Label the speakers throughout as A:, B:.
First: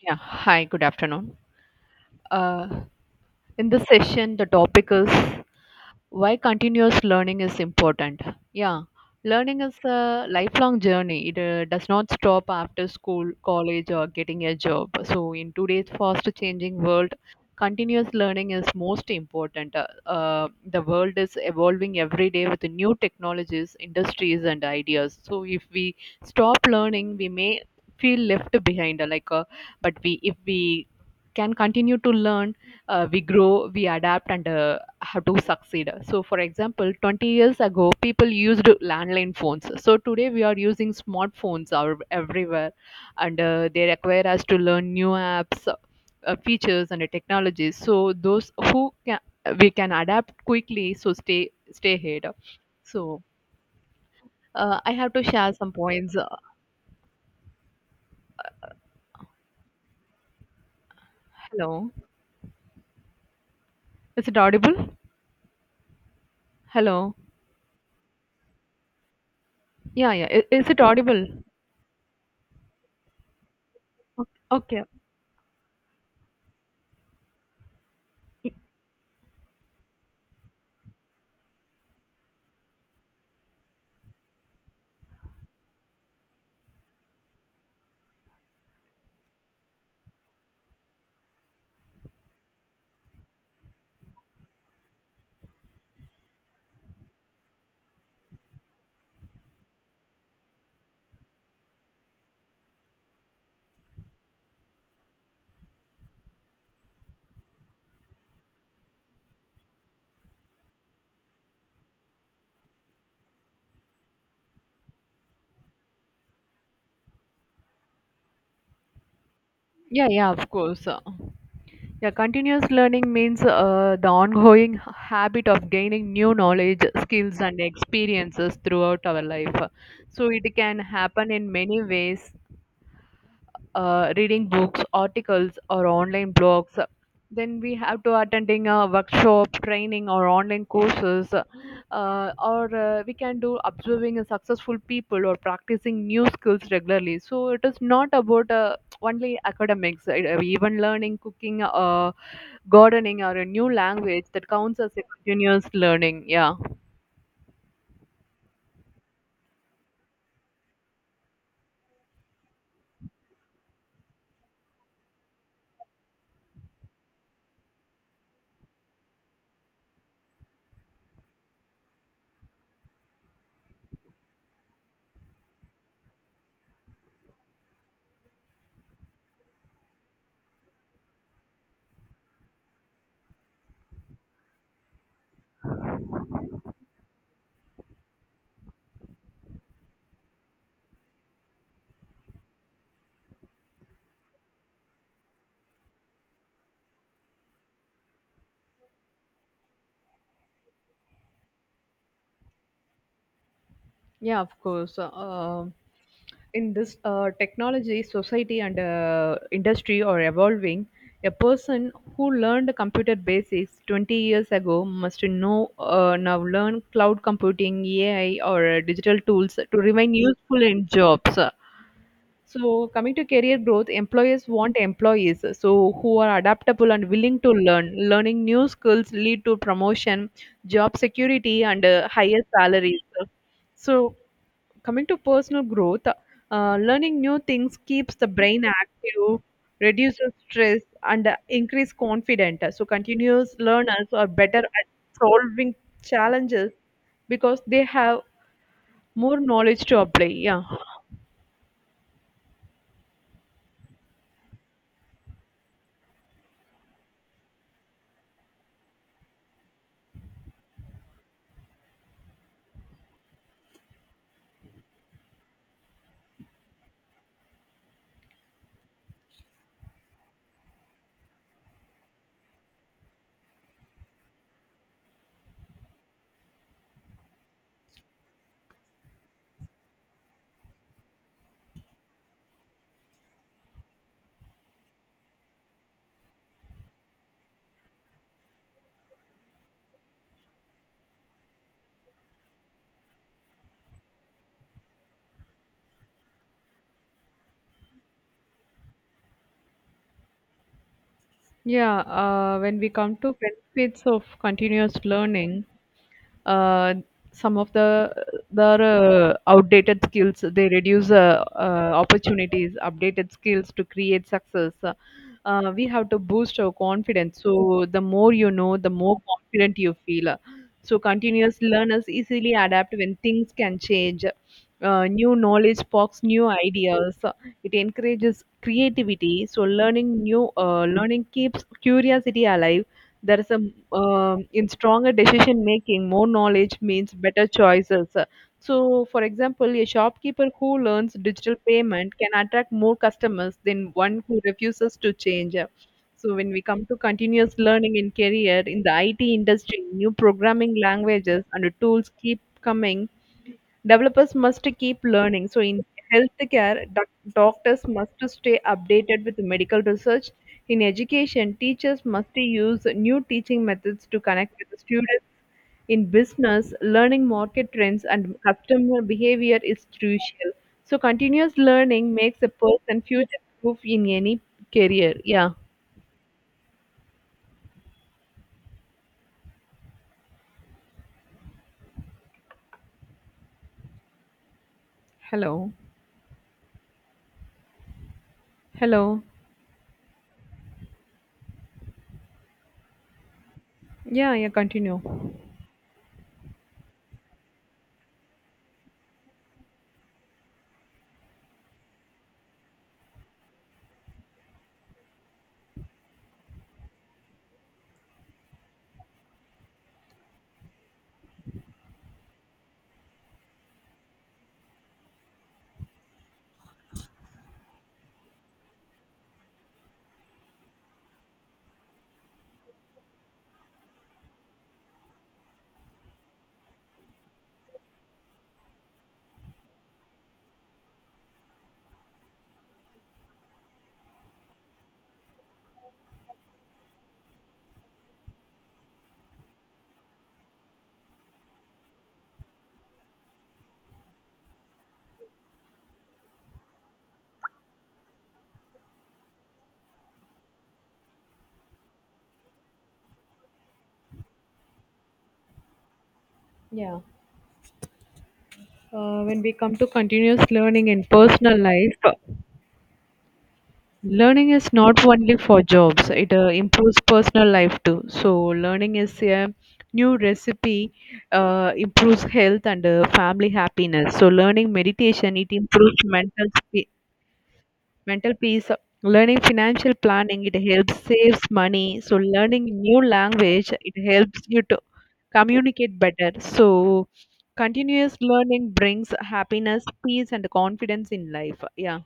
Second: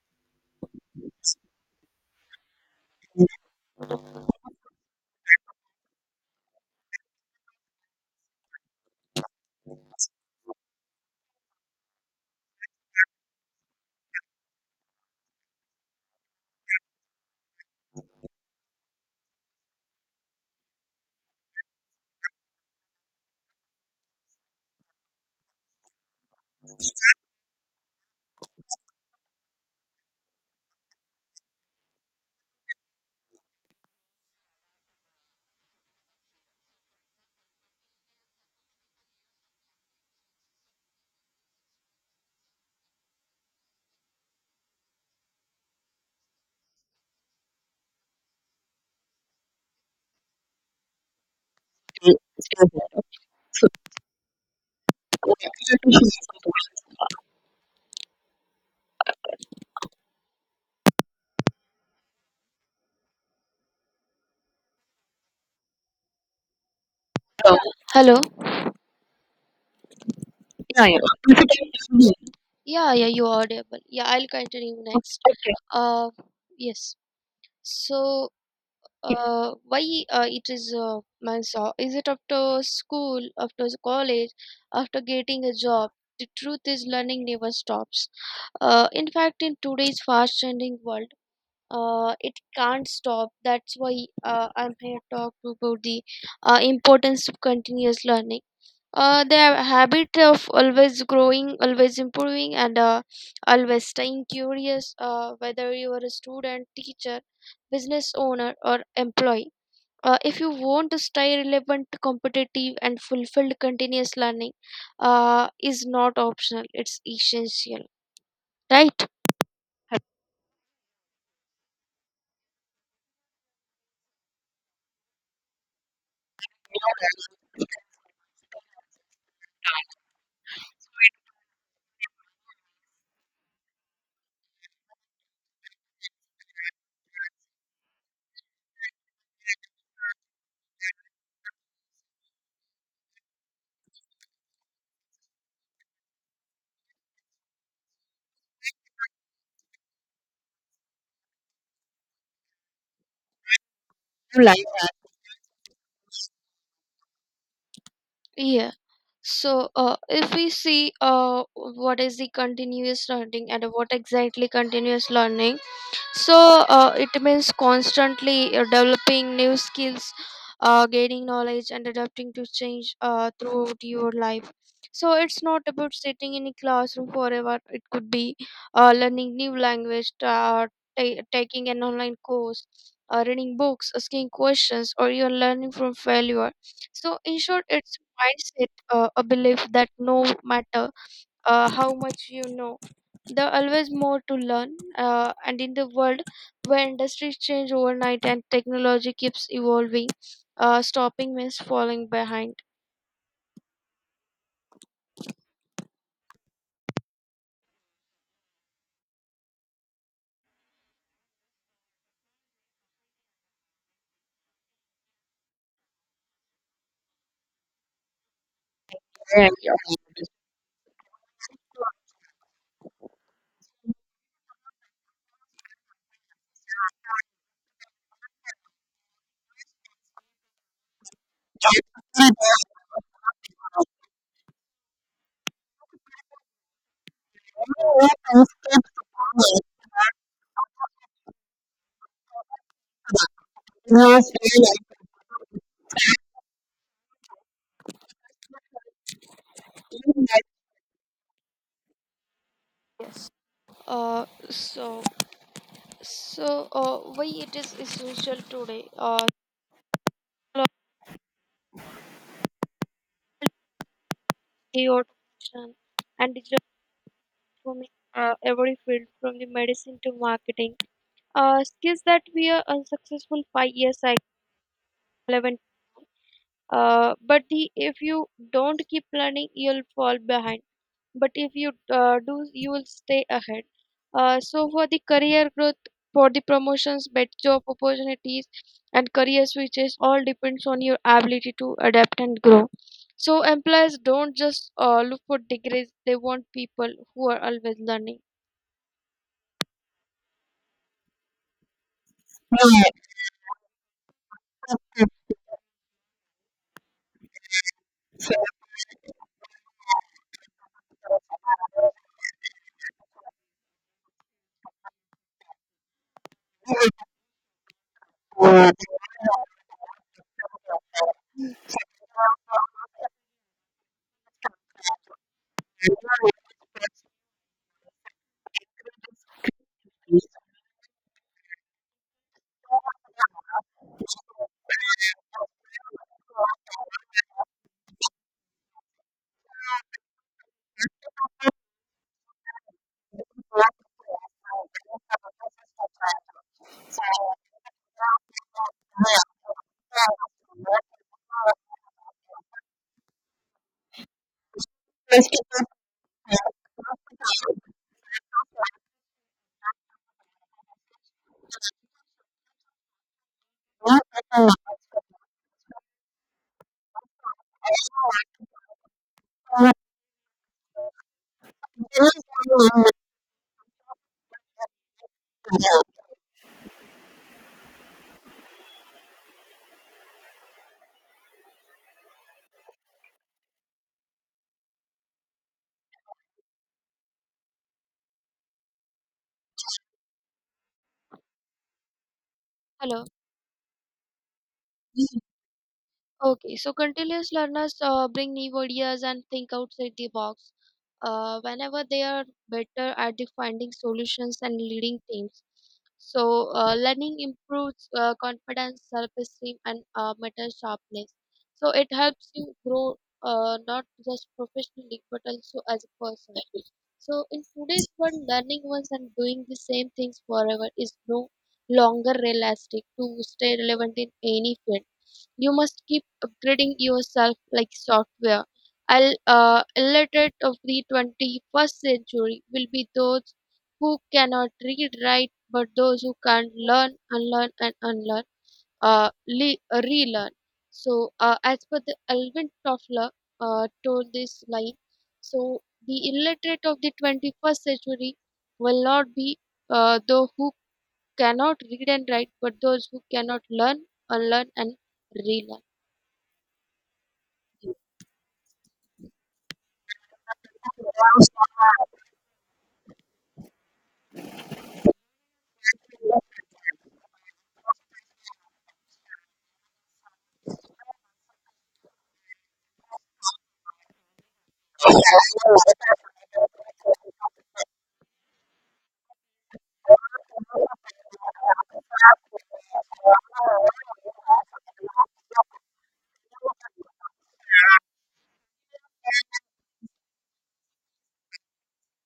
A: Yeah, hi, good afternoon. Uh, in this session, the topic is why continuous learning is important, yeah. Learning is a lifelong journey. It does not stop after school, college, or getting a job. So in today's fast changing world, continuous learning is most important. The world is evolving every day with new technologies, industries, and ideas. So if we stop learning, we may feel left behind. Like but we If we can continue to learn, we grow, we adapt, and have to succeed. So, for example, 20 years ago, people used landline phones. So today we are using smartphones are everywhere, and they require us to learn new apps, features, and technologies. So those who can, we can adapt quickly. So, stay ahead. So, I have to share some points. Hello, is it audible? Hello,
B: Hello.
A: yeah, yeah, is it audible?
B: Yeah, yeah, you are audible. Yeah, I'll continue
A: Okay,
B: next. Uh, yes. So, why it is man saw? Is it after school, after college, after getting a job? The truth is, learning never stops. In fact, in today's fast-changing world, it can't stop. That's why I'm here to talk about the importance of continuous learning. Their habit of always growing, always improving, and always staying curious, whether you are a student, teacher, business owner, or employee. If you want to stay relevant, competitive, and fulfilled, continuous learning is not optional, it's essential, right?
A: yeah, yeah, of course. Yeah, continuous learning means the ongoing habit of gaining new knowledge, skills, and experiences throughout our life. So it can happen in many ways: reading books, articles, or online blogs. Then we have to attending a workshop, training, or online courses, or we can do observing a successful people or practicing new skills regularly. So it is not about only academics. Even learning cooking, gardening, or a new language, that counts as a continuous learning, yeah.
B: Yeah. If we see what is the continuous learning and what exactly continuous learning, it means constantly developing new skills, gaining knowledge, and adapting to change throughout your life. So it's not about sitting in a classroom forever. It could be learning new language, taking an online course, reading books, asking questions, or even learning from failure. So in short, it's mindset, a belief that no matter how much you know, there are always more to learn. And in the world where industries change overnight and technology keeps evolving, stopping means falling behind.
A: Yeah, of course. In this technology, society, and industry are evolving. A person who learned computer basics 20 years ago must know now learn cloud computing, ai, or digital tools to remain useful in jobs. So coming to career growth, employers want employees so who are adaptable and willing to learn. Learning new skills lead to promotion, job security, and higher salaries. So coming to personal growth, learning new things keeps the brain active, reduces stress, and increase confidence. So continuous learners are better at solving challenges because they have more knowledge to apply. Yeah.
B: Uh, so, why it is essential today? Technology, automation, and digital transforming every field from the medicine to marketing. Skills that we are unsuccessful 5 years ago, relevant, but the, if you don't keep learning, you'll fall behind, but if you do, you will stay ahead. So for the career growth, for the promotions, better job opportunities, and career switches all depends on your ability to adapt and grow. So employers don't just look for degrees. They want people who are always learning.
A: Yeah, when we come to benefits of continuous learning, uh, some of the outdated skills, they reduce opportunities. Updated skills to create success. We have to boost our confidence, so the more you know, the more confident you feel. So continuous learners easily adapt when things can change. New knowledge sparks new ideas, it encourages creativity. So learning keeps curiosity alive. There is a In stronger decision making, more knowledge means better choices. So for example, a shopkeeper who learns digital payment can attract more customers than one who refuses to change. So when we come to continuous learning in career, in the it industry, new programming languages and tools keep coming. Developers must keep learning. So in healthcare, doctors must to stay updated with medical research. In education, teachers must to use new teaching methods to connect with the students. In business, learning market trends and customer behavior is crucial. So continuous learning makes a person future proof in any career. Yeah. Hello. Hello.
B: Hello.
A: Yeah, yeah, continue.
B: Okay, so continuous learners bring new ideas and think outside the box. Whenever they are better at the finding solutions and leading teams. Learning improves confidence, self esteem, and mental sharpness. So, it helps you grow, not just professionally but also as a person. So, in today's world, learning once and doing the same things forever is no longer realistic. To stay relevant in any field, you must keep upgrading yourself like software. I'll, illiterate of the 21st century will be those who cannot read write, but those who can learn, unlearn and unlearn le- relearn. As per the Alvin Toffler, told this line, so the illiterate of the 21st century will not be those who cannot read and write, but those who cannot learn, unlearn, and relearn.
A: Yeah. When we come to continuous learning in personal life, learning is not only for jobs, it improves personal life too. So learning is a new recipe, improves health and family happiness. So learning meditation, it improves mental peace. Learning financial planning, it helps saves money. So learning new language, it helps you to communicate better. So continuous learning brings happiness, peace, and confidence in life. Yeah.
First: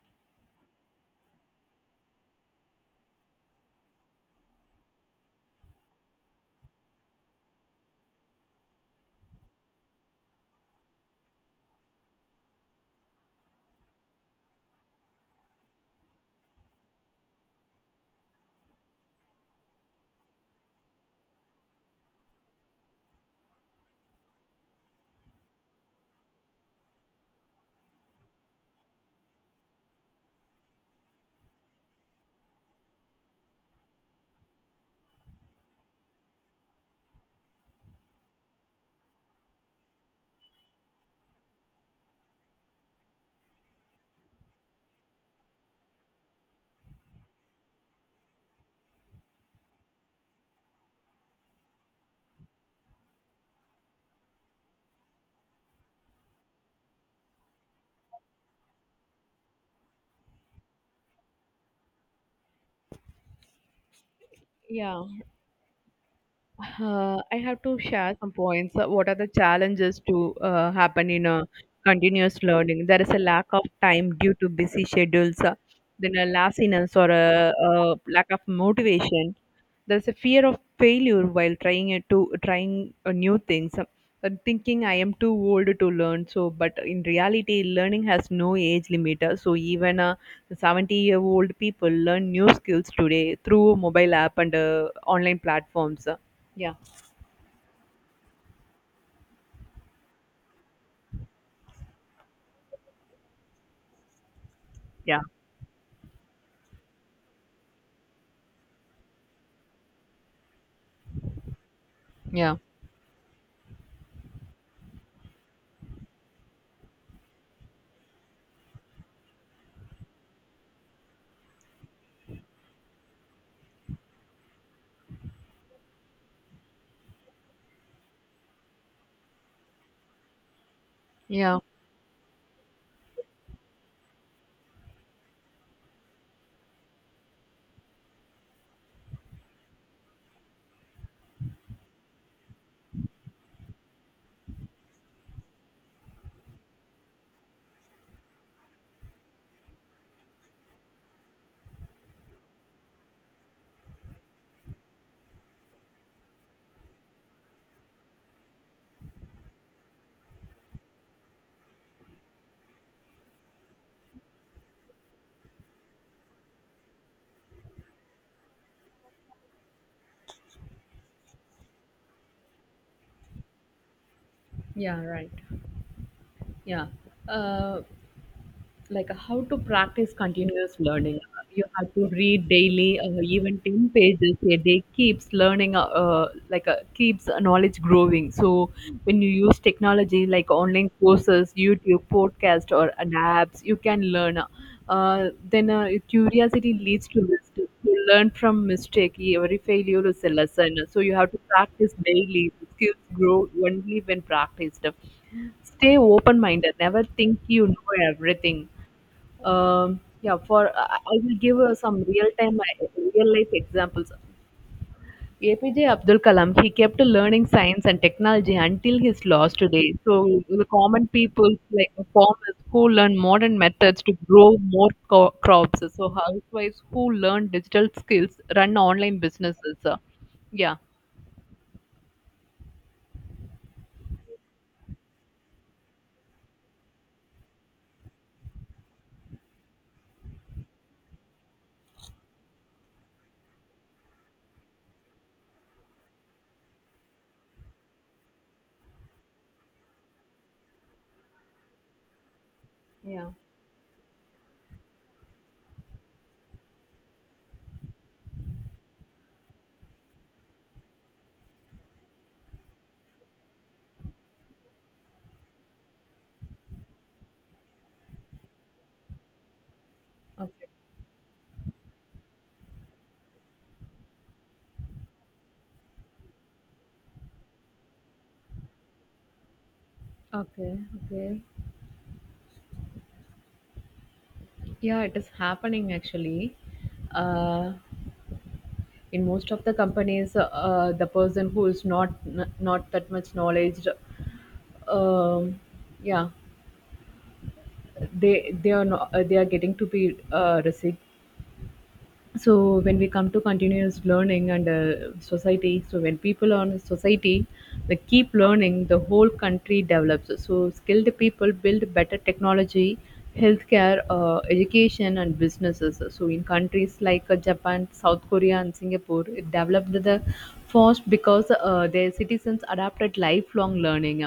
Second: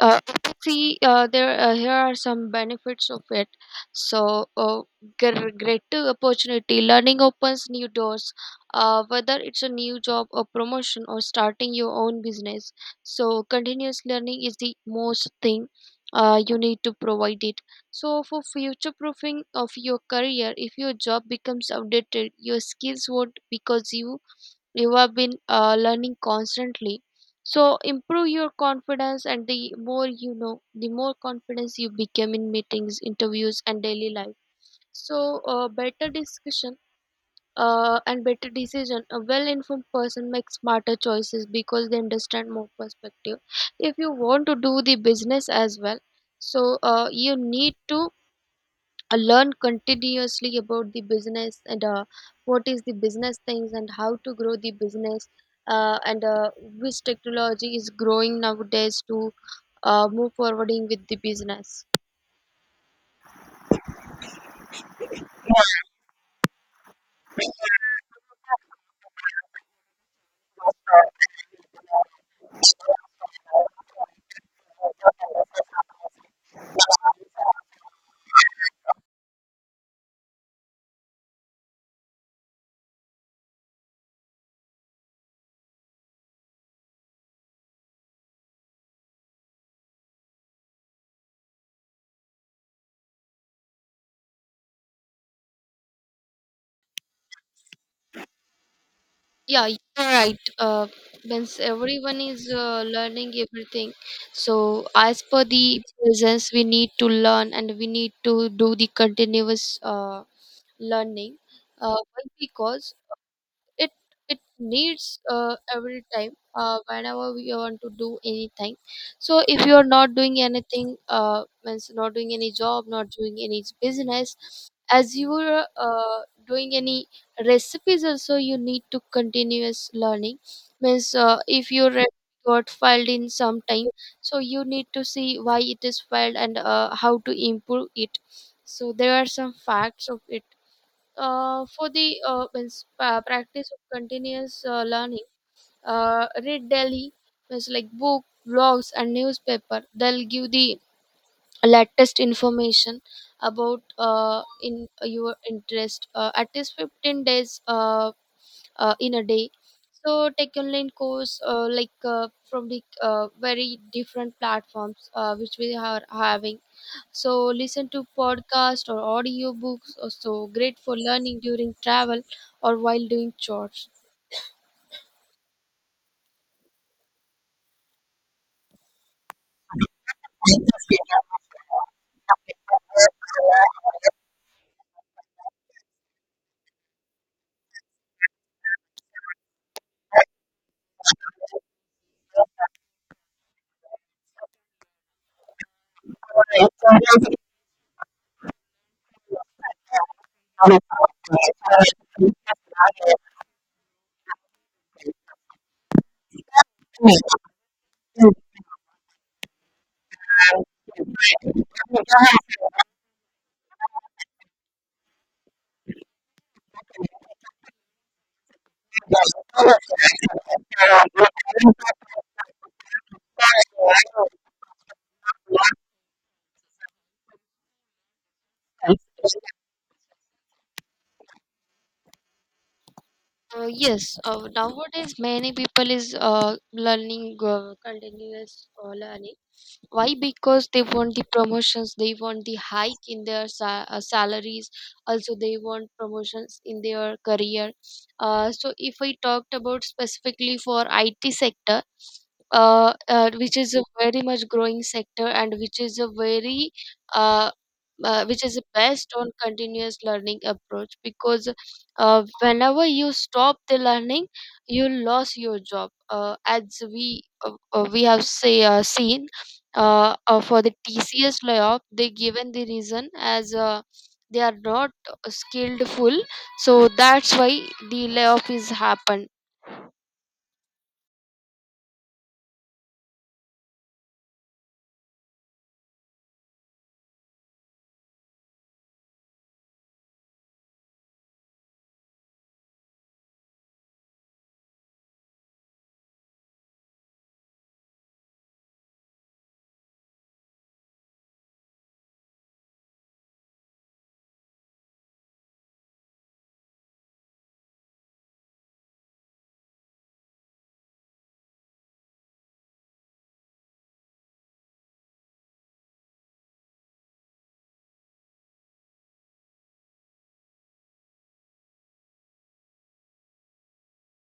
B: Uh, see there Here are some benefits of it. so uh, Greater opportunity, learning opens new doors, whether it's a new job or promotion or starting your own business. So continuous learning is the most thing you need to provide it. So for future proofing of your career, if your job becomes outdated, your skills won't, because you have been learning constantly. So improve your confidence, and the more you know, the more confidence you become in meetings, interviews, and daily life. Better discussion and better decision. A well-informed person makes smarter choices because they understand more perspective. If you want to do the business as well, you need to I learn continuously about the business, and what is the business things and how to grow the business, and which technology is growing nowadays to move forwarding with the business.
A: Yeah. I have to share some points. What are the challenges to happen in a continuous learning? There is a lack of time due to busy schedules, then a laziness or a lack of motivation. There's a fear of failure while trying it to trying new things. And thinking I am too old to learn, so but in reality, learning has no age limiter. So even 70-year-old people learn new skills today through mobile app and online platforms, yeah.
B: Yeah, you're right. Once everyone is learning everything, so
A: Yeah,
B: as per the business, we need to learn and we need to do the continuous learning. Why?
A: yeah.
B: Because it it needs, every time whenever we want to do anything, so if you are not doing anything, means not doing any job, not doing any business, as you are doing any recipes also, you need to continuous learning. Means
A: Yeah.
B: if your recipe got filed in some time, so you need to see why it is filed and how to improve it. So there are some facts of it. For the Means, practice of continuous learning, read daily, means like book, blogs, and newspaper. They'll give the latest information about in your interest, at least 15 days in a day. So take online course like from the very different platforms which we are having. So listen to podcast or audiobooks are so great for learning during travel or while doing chores.
A: Yeah. Right. Yeah. Uh, like how to practice continuous learning. You have to read daily, even ten pages a day keeps learning, keeps knowledge growing. So when you use technology like online courses, YouTube, podcast, or an apps, you can learn. Uh, then Curiosity leads to wisdom. You learn from mistake. Every failure is a lesson. So you have to practice daily. Skills grow only when practiced. Stay open minded. Never think you know everything. Yeah, for I will give real life examples. APJ Abdul Kalam, he kept learning science and technology until his loss today. So the common people like the farmers who learn modern methods to grow more crops. So housewives who learn digital skills run online businesses. Yeah,
B: Yes, nowadays many people is learning continuous learning. Why? Because they want the promotions, they want the hike in their salaries, also they want promotions in their career. So if we talked about specifically for IT sector,
A: yeah.
B: which is a very much growing sector, and which is a very uh, which is based on continuous learning approach, because whenever you stop the learning, you lose your job, as we have say seen, for
A: Okay.
B: the TCS layoff, they given the reason as they are not skilled full, so that's why the layoff is happened.
A: Okay, okay. Yeah, it is happening actually. Uh, in most of the companies, the person who is not not that much knowledge, um, yeah, they are not, they are getting to be resigned. So when we come to continuous learning and society, so when people are in society, they keep learning, the whole country develops. So skilled people build better technology, healthcare, education, and businesses. So in countries like japan, south korea, and singapore, it developed the fast because their citizens adapted lifelong learning.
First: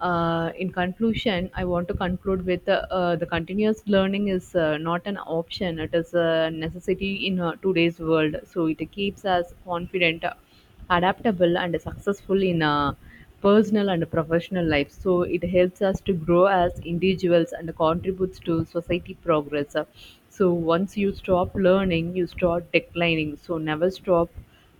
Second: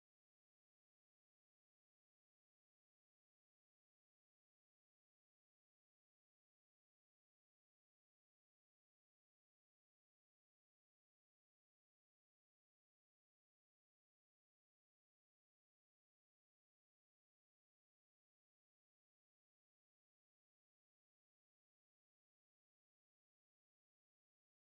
A: In conclusion, I want to conclude with the continuous learning is not an option; it is a necessity in today's world. So it keeps us confident, adaptable, and successful in personal and professional life. So it helps us to grow as individuals and contributes to society progress. So once you stop learning, you start declining. So never stop.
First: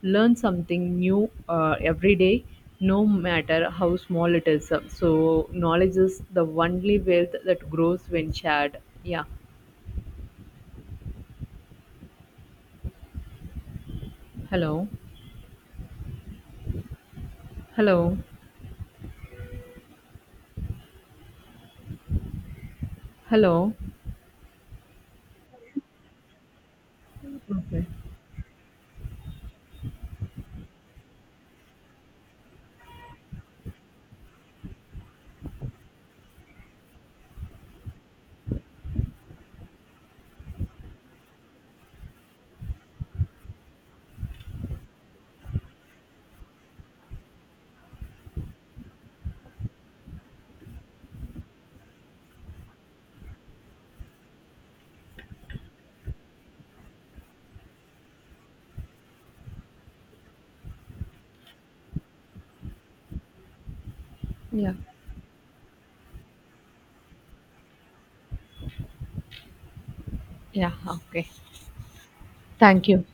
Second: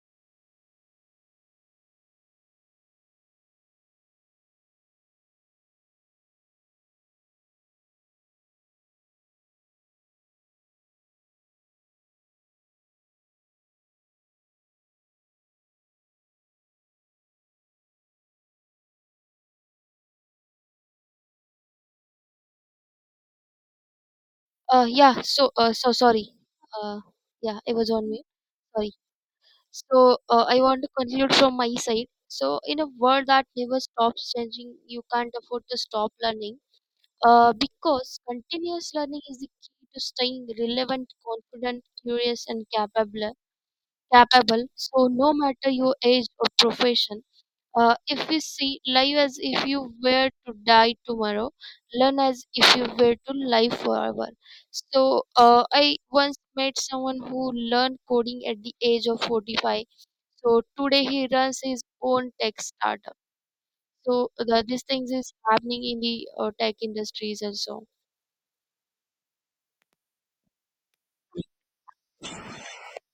A: Learn something new every day, no matter how small it is. So knowledge is the only wealth that grows when shared. Yeah. Hello. Hello. Hello.
B: Yeah. So sorry. Uh, yeah, I
A: Okay.
B: was on mute. Sorry. I want to conclude from my side. So, in a world that never stops changing, you can't afford to stop learning. Because continuous learning is the key to staying relevant, confident, curious, and capable. So no matter your age or profession, if we see life as if you were to die tomorrow, learn as if you were to live forever. I once met someone who learned coding at the age of 45. So today he runs his own tech startup. So the,
A: Yeah.
B: these things is happening in the tech industries also.
A: Yeah. Okay. Thank you.